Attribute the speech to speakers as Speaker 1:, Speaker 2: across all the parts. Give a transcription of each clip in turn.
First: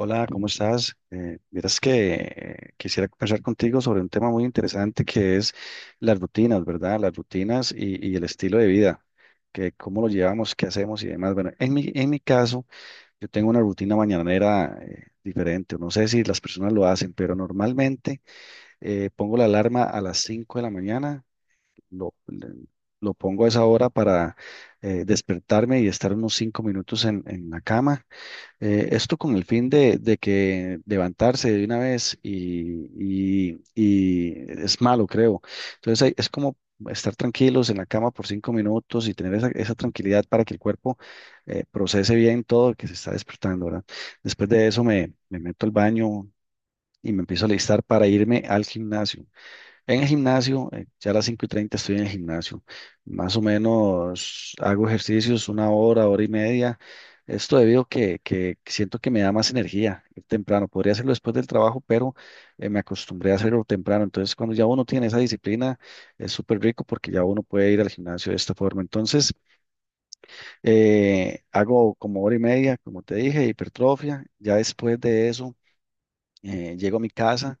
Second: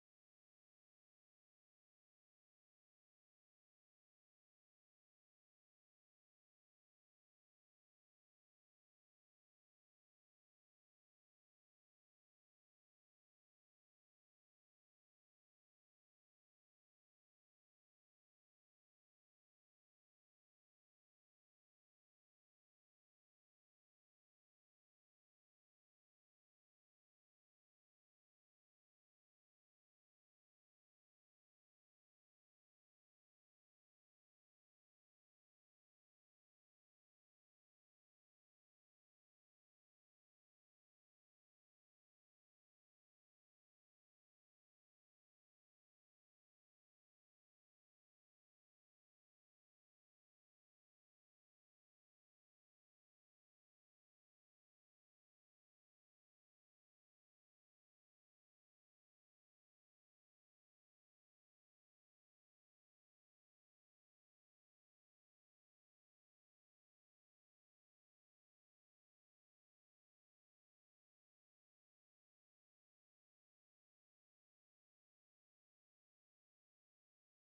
Speaker 1: Hola, ¿cómo estás? Miras que quisiera conversar contigo sobre un tema muy interesante que es las rutinas, ¿verdad? Las rutinas y el estilo de vida, que cómo lo llevamos, qué hacemos y demás. Bueno, en mi caso, yo tengo una rutina mañanera diferente. No sé si las personas lo hacen, pero normalmente pongo la alarma a las 5 de la mañana. lo, le- lo pongo a esa hora para despertarme y estar unos 5 minutos en la cama, esto con el fin de que levantarse de una vez y es malo, creo. Es como estar tranquilos en la cama por cinco minutos y tener esa tranquilidad para que el cuerpo procese bien todo que se está despertando, ¿verdad? Después de eso me meto al baño y me empiezo a listar para irme al gimnasio. En el gimnasio, ya a las 5 y 30 estoy en el gimnasio. Más o menos hago ejercicios una hora, hora y media. Esto debido a que siento que me da más energía ir temprano. Podría hacerlo después del trabajo, pero me acostumbré a hacerlo temprano. Entonces, cuando ya uno tiene esa disciplina, es súper rico porque ya uno puede ir al gimnasio de esta forma. Entonces, hago como hora y media, como te dije, hipertrofia. Ya después de eso, llego a mi casa,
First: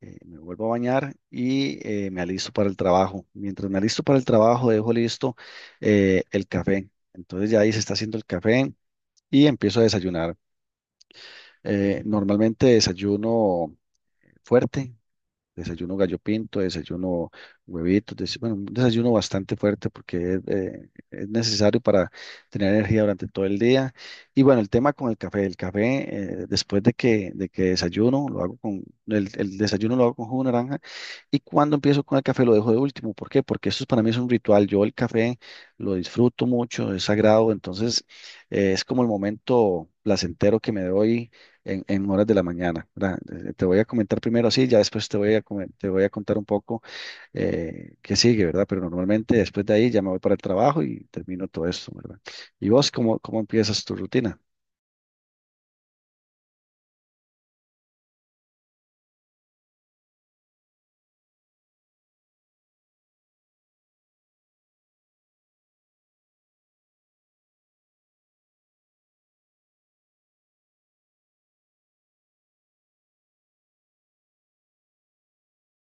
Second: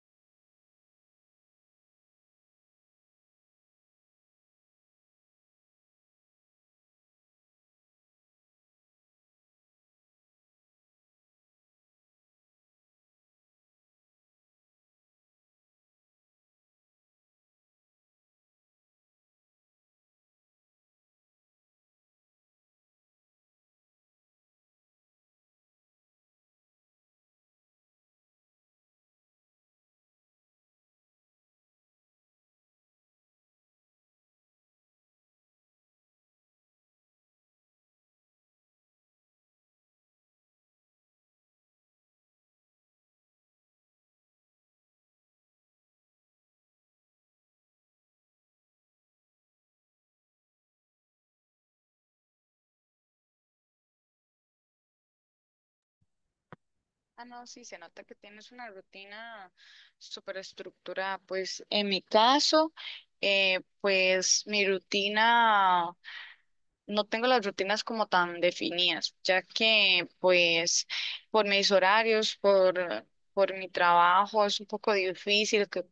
Speaker 1: me vuelvo a bañar y me alisto para el trabajo. Mientras me alisto para el trabajo, dejo listo el café. Entonces ya ahí se está haciendo el café y empiezo a desayunar. Normalmente desayuno fuerte. Desayuno gallo pinto, desayuno huevitos, bueno, un desayuno bastante fuerte porque es necesario para tener energía durante todo el día. Y bueno, el tema con el café, después de que desayuno, lo hago con, el desayuno lo hago con jugo de naranja, y cuando empiezo con el café lo dejo de último. ¿Por qué? Para mí es un ritual. Yo el café lo disfruto mucho, es sagrado. Entonces es como el momento placentero que me doy en horas de la mañana, ¿verdad? Te voy a comentar primero así, ya después te voy a, te voy a contar un poco qué sigue, ¿verdad? Pero normalmente después de ahí ya me voy para el trabajo y termino todo esto, ¿verdad? ¿Y vos cómo empiezas tu rutina?
Speaker 2: Ah, no, sí, se nota que tienes una rutina súper estructurada. Pues en mi caso, pues mi rutina, no tengo las rutinas como tan definidas, ya que pues por mis horarios, por mi trabajo, es un poco difícil que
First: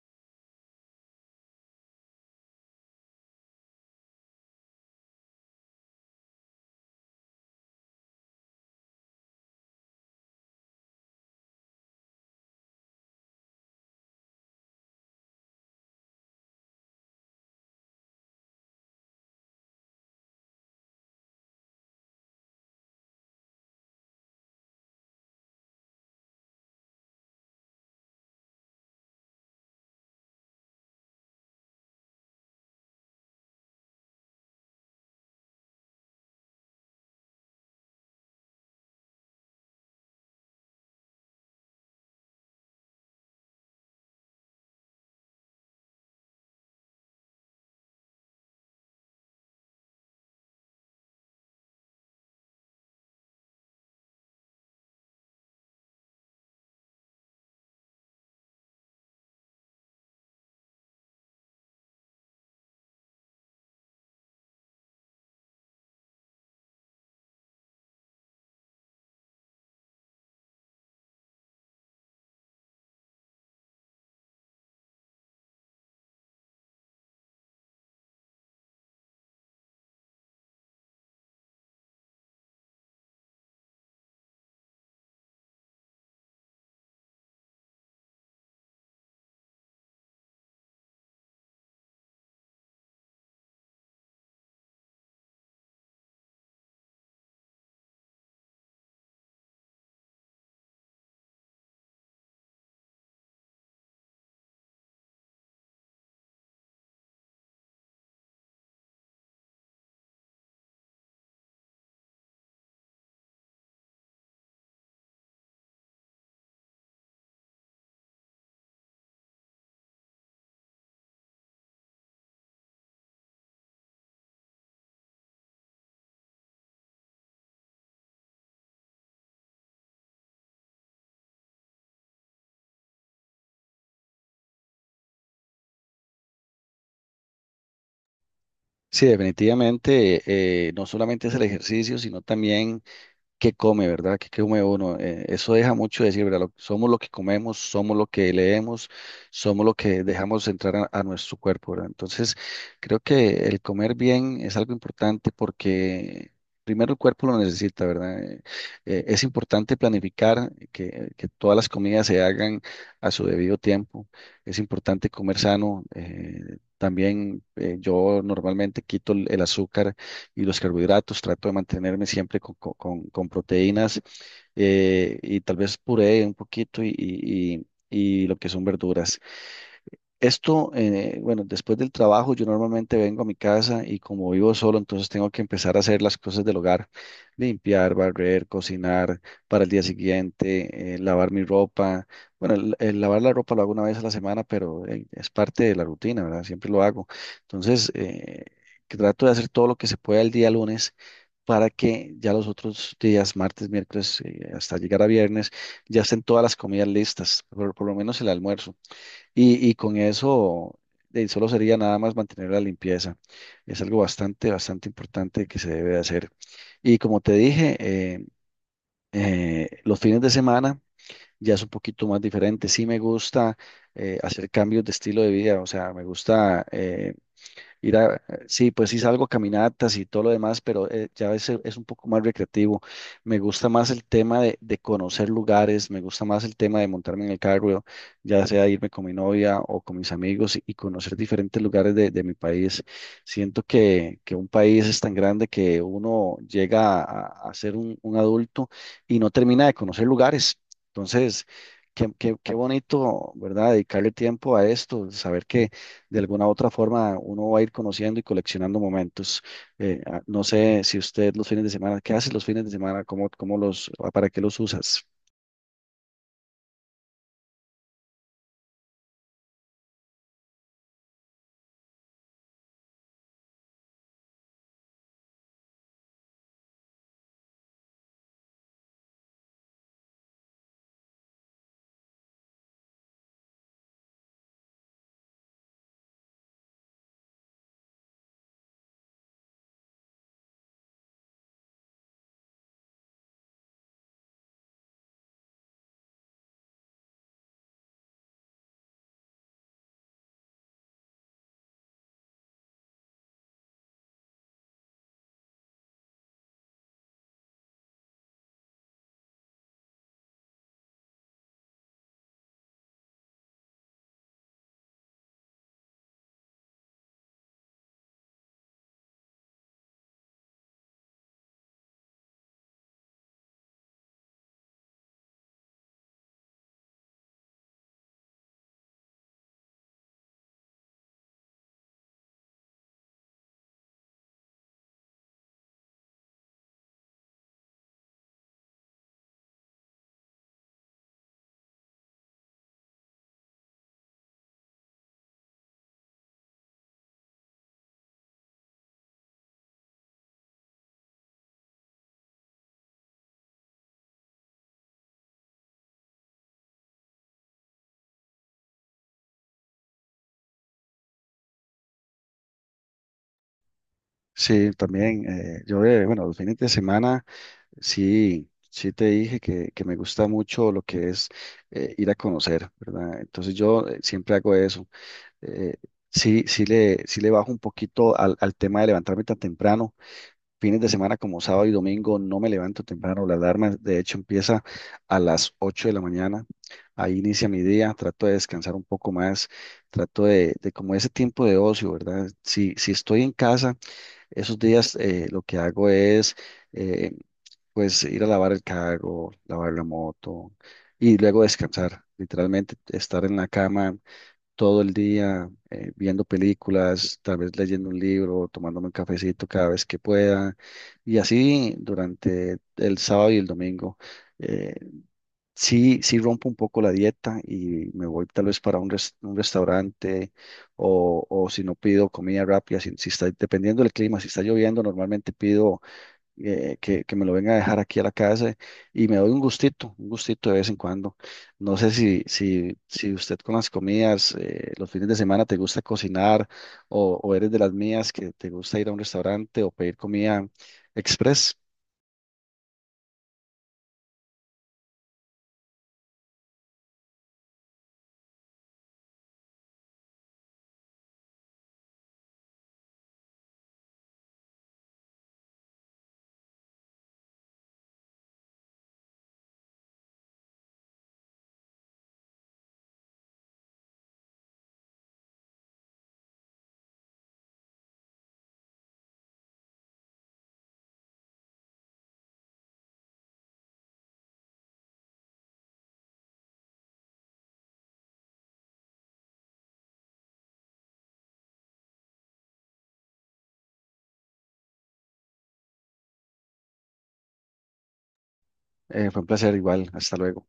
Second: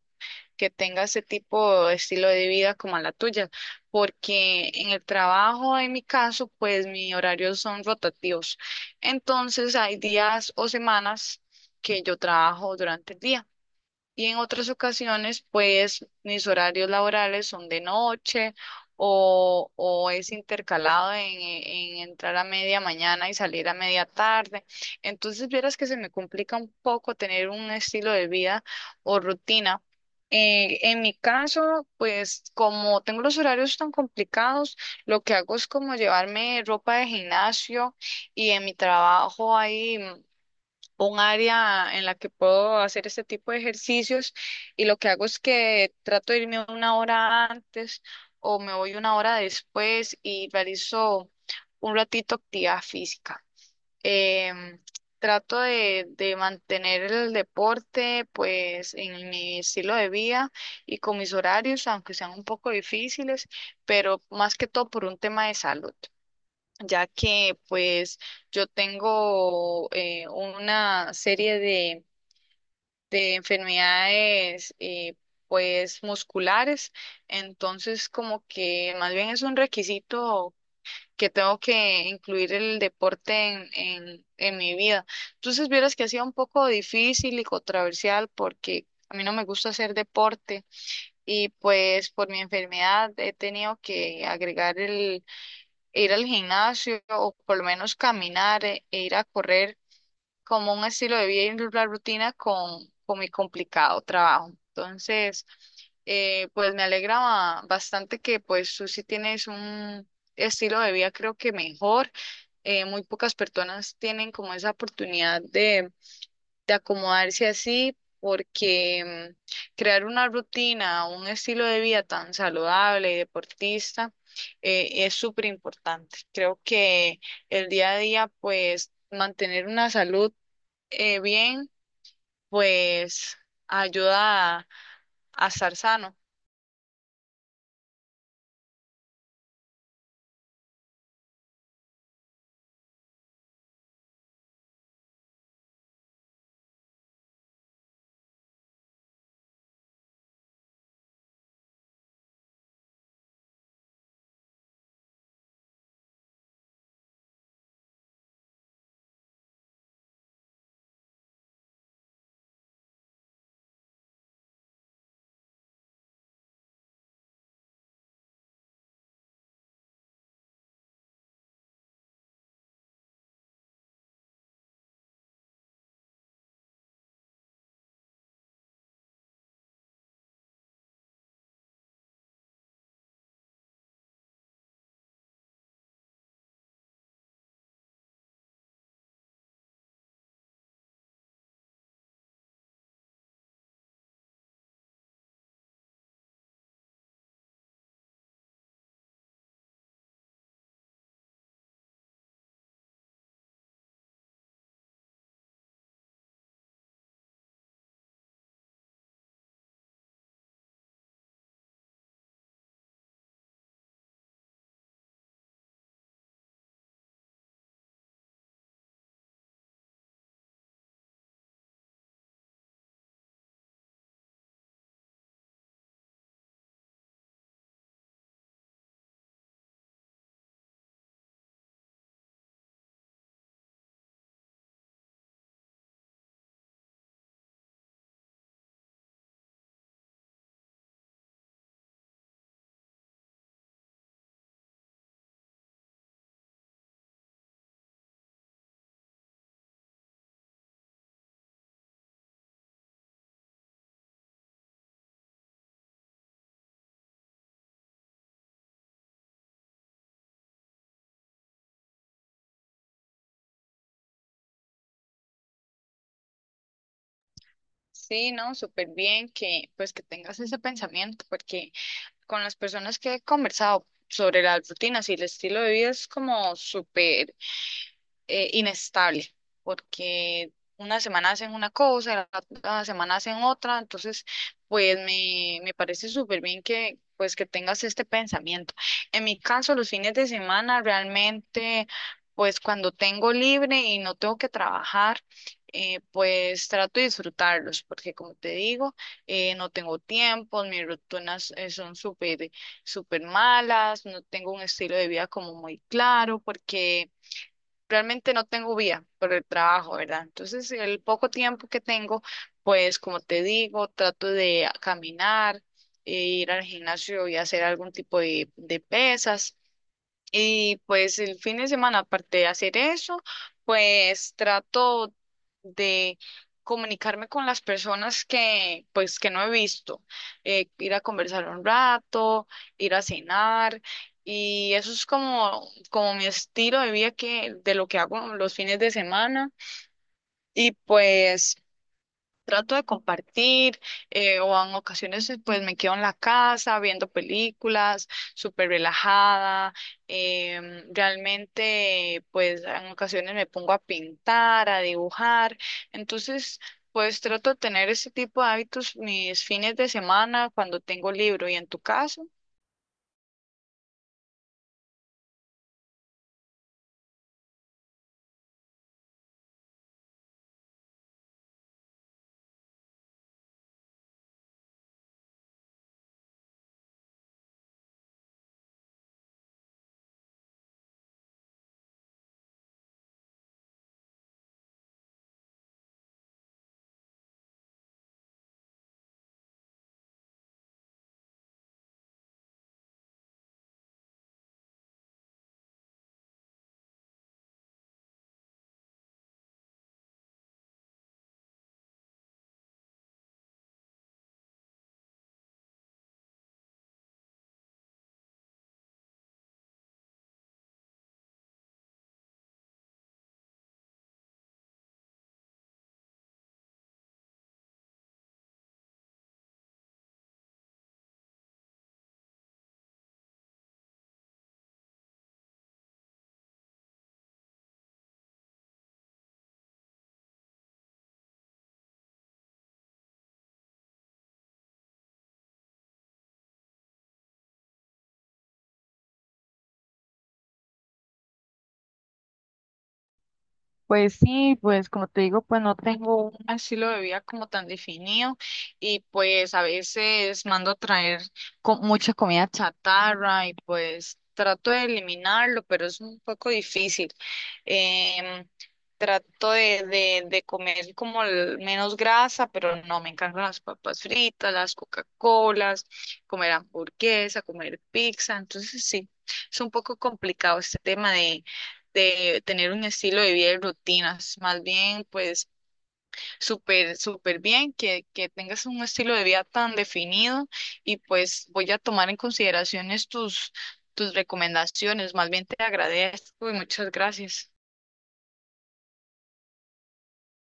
Speaker 2: tenga ese tipo de estilo de vida como a la tuya, porque en el trabajo, en mi caso, pues mis horarios son rotativos. Entonces hay días o semanas que yo trabajo durante el día. Y en otras ocasiones, pues mis horarios laborales son de noche o es intercalado en entrar a media mañana y salir a media tarde. Entonces, vieras que se me complica un poco tener un estilo de vida o rutina. En mi caso, pues como tengo los horarios tan complicados, lo que hago es como llevarme ropa de gimnasio y en mi trabajo hay un área en la que puedo hacer este tipo de ejercicios y lo que hago es que trato de irme una hora antes o me voy una hora después y realizo un ratito actividad física. Em, Trato de mantener el deporte pues en mi estilo de vida y con mis horarios, aunque sean un poco difíciles, pero más que todo por un tema de salud ya que pues yo tengo una serie de enfermedades pues musculares, entonces como que más bien es un requisito que tengo que incluir el deporte en mi vida. Entonces vieras que ha sido un poco difícil y controversial porque a mí no me gusta hacer deporte y pues por mi enfermedad he tenido que agregar ir al gimnasio o por lo menos caminar e ir a correr como un estilo de vida y una rutina con mi complicado trabajo. Entonces, pues me alegra bastante que pues tú sí tienes un estilo de vida creo que mejor. Muy pocas personas tienen como esa oportunidad de acomodarse así, porque crear una rutina, un estilo de vida tan saludable y deportista, es súper importante. Creo que el día a día, pues mantener una salud, bien, pues ayuda a estar sano.
Speaker 1: Sí, definitivamente, no solamente es el ejercicio, sino también qué come, ¿verdad? Qué come uno? Eso deja mucho decir, ¿verdad? Somos lo que comemos, somos lo que leemos, somos lo que dejamos entrar a nuestro cuerpo, ¿verdad? Entonces, creo que el comer bien es algo importante porque primero el cuerpo lo necesita, ¿verdad? Es importante planificar que todas las comidas se hagan a su debido tiempo. Es importante comer sano. También yo normalmente quito el azúcar y los carbohidratos, trato de mantenerme siempre con proteínas, y tal vez puré un poquito y lo que son verduras. Esto, bueno, después del trabajo yo normalmente vengo a mi casa y como vivo solo, entonces tengo que empezar a hacer las cosas del hogar: limpiar, barrer, cocinar para el día siguiente, lavar mi ropa. Bueno, el lavar la ropa lo hago una vez a la semana, pero es parte de la rutina, ¿verdad? Siempre lo hago. Entonces, que trato de hacer todo lo que se pueda el día lunes para que ya los otros días, martes, miércoles, hasta llegar a viernes, ya estén todas las comidas listas, por lo menos el almuerzo. Y con eso solo sería nada más mantener la limpieza. Es algo bastante importante que se debe de hacer. Y como te dije, los fines de semana ya es un poquito más diferente. Sí me gusta hacer cambios de estilo de vida, o sea, me gusta ir a, sí, pues sí salgo a caminatas y todo lo demás, pero ya es un poco más recreativo. Me gusta más el tema de conocer lugares, me gusta más el tema de montarme en el carro, ya sea irme con mi novia o con mis amigos y conocer diferentes lugares de mi país. Siento que un país es tan grande que uno llega a ser un adulto y no termina de conocer lugares. Entonces, qué bonito, ¿verdad? Dedicarle tiempo a esto, saber que de alguna u otra forma uno va a ir conociendo y coleccionando momentos. No sé si usted los fines de semana, ¿qué hace los fines de semana? Cómo los, ah, para qué los usas?
Speaker 2: Sí, ¿no? Súper bien que pues que tengas ese pensamiento, porque con las personas que he conversado sobre las rutinas y el estilo de vida es como súper, inestable, porque una semana hacen una cosa, la otra semana hacen otra, entonces pues me parece súper bien que pues que tengas este pensamiento. En mi caso, los fines de semana realmente pues cuando tengo libre y no tengo que trabajar, pues trato de disfrutarlos, porque como te digo, no tengo tiempo, mis rutinas son súper, súper malas, no tengo un estilo de vida como muy claro, porque realmente no tengo vía por el trabajo, ¿verdad? Entonces, el poco tiempo que tengo, pues como te digo, trato de caminar, e ir al gimnasio y hacer algún tipo de pesas. Y pues el fin de semana, aparte de hacer eso, pues trato de comunicarme con las personas que pues que no he visto, ir a conversar un rato, ir a cenar y eso es como como mi estilo de vida que de lo que hago los fines de semana y pues trato de compartir, o en ocasiones pues me quedo en la casa viendo películas, súper relajada. Realmente pues en ocasiones me pongo a pintar, a dibujar. Entonces pues trato de tener ese tipo de hábitos mis fines de semana cuando tengo libro. ¿Y en tu caso?
Speaker 1: Sí, también. Yo, bueno, los fines de semana, sí te dije que me gusta mucho lo que es ir a conocer, ¿verdad? Entonces yo siempre hago eso. Eh, sí, sí le bajo un poquito al tema de levantarme tan temprano. Fines de semana como sábado y domingo no me levanto temprano. La alarma, de hecho, empieza a las 8 de la mañana. Ahí inicia mi día. Trato de descansar un poco más. Trato de como ese tiempo de ocio, ¿verdad? Si estoy en casa, esos días lo que hago es, eh, pues, ir a lavar el carro, lavar la moto y luego descansar. Literalmente estar en la cama todo el día, viendo películas, tal vez leyendo un libro, tomándome un cafecito cada vez que pueda, y así durante el sábado y el domingo. Eh, sí, sí rompo un poco la dieta y me voy tal vez para un, un restaurante, o si no pido comida rápida, si está, dependiendo del clima, si está lloviendo, normalmente pido que me lo venga a dejar aquí a la casa y me doy un gustito de vez en cuando. No sé si usted con las comidas, los fines de semana te gusta cocinar o eres de las mías que te gusta ir a un restaurante o pedir comida express.
Speaker 2: Pues sí, pues como te digo, pues no tengo un estilo de vida como tan definido y pues a veces mando a traer mucha comida chatarra y pues trato de eliminarlo, pero es un poco difícil. Em, Trato de comer como menos grasa, pero no, me encantan las papas fritas, las Coca-Colas, comer hamburguesa, comer pizza, entonces sí, es un poco complicado este tema de tener un estilo de vida y rutinas, más bien pues súper, súper bien que tengas un estilo de vida tan definido y pues voy a tomar en consideraciones tus, tus recomendaciones, más bien te agradezco y muchas gracias.
Speaker 1: Fue un placer igual. Hasta luego.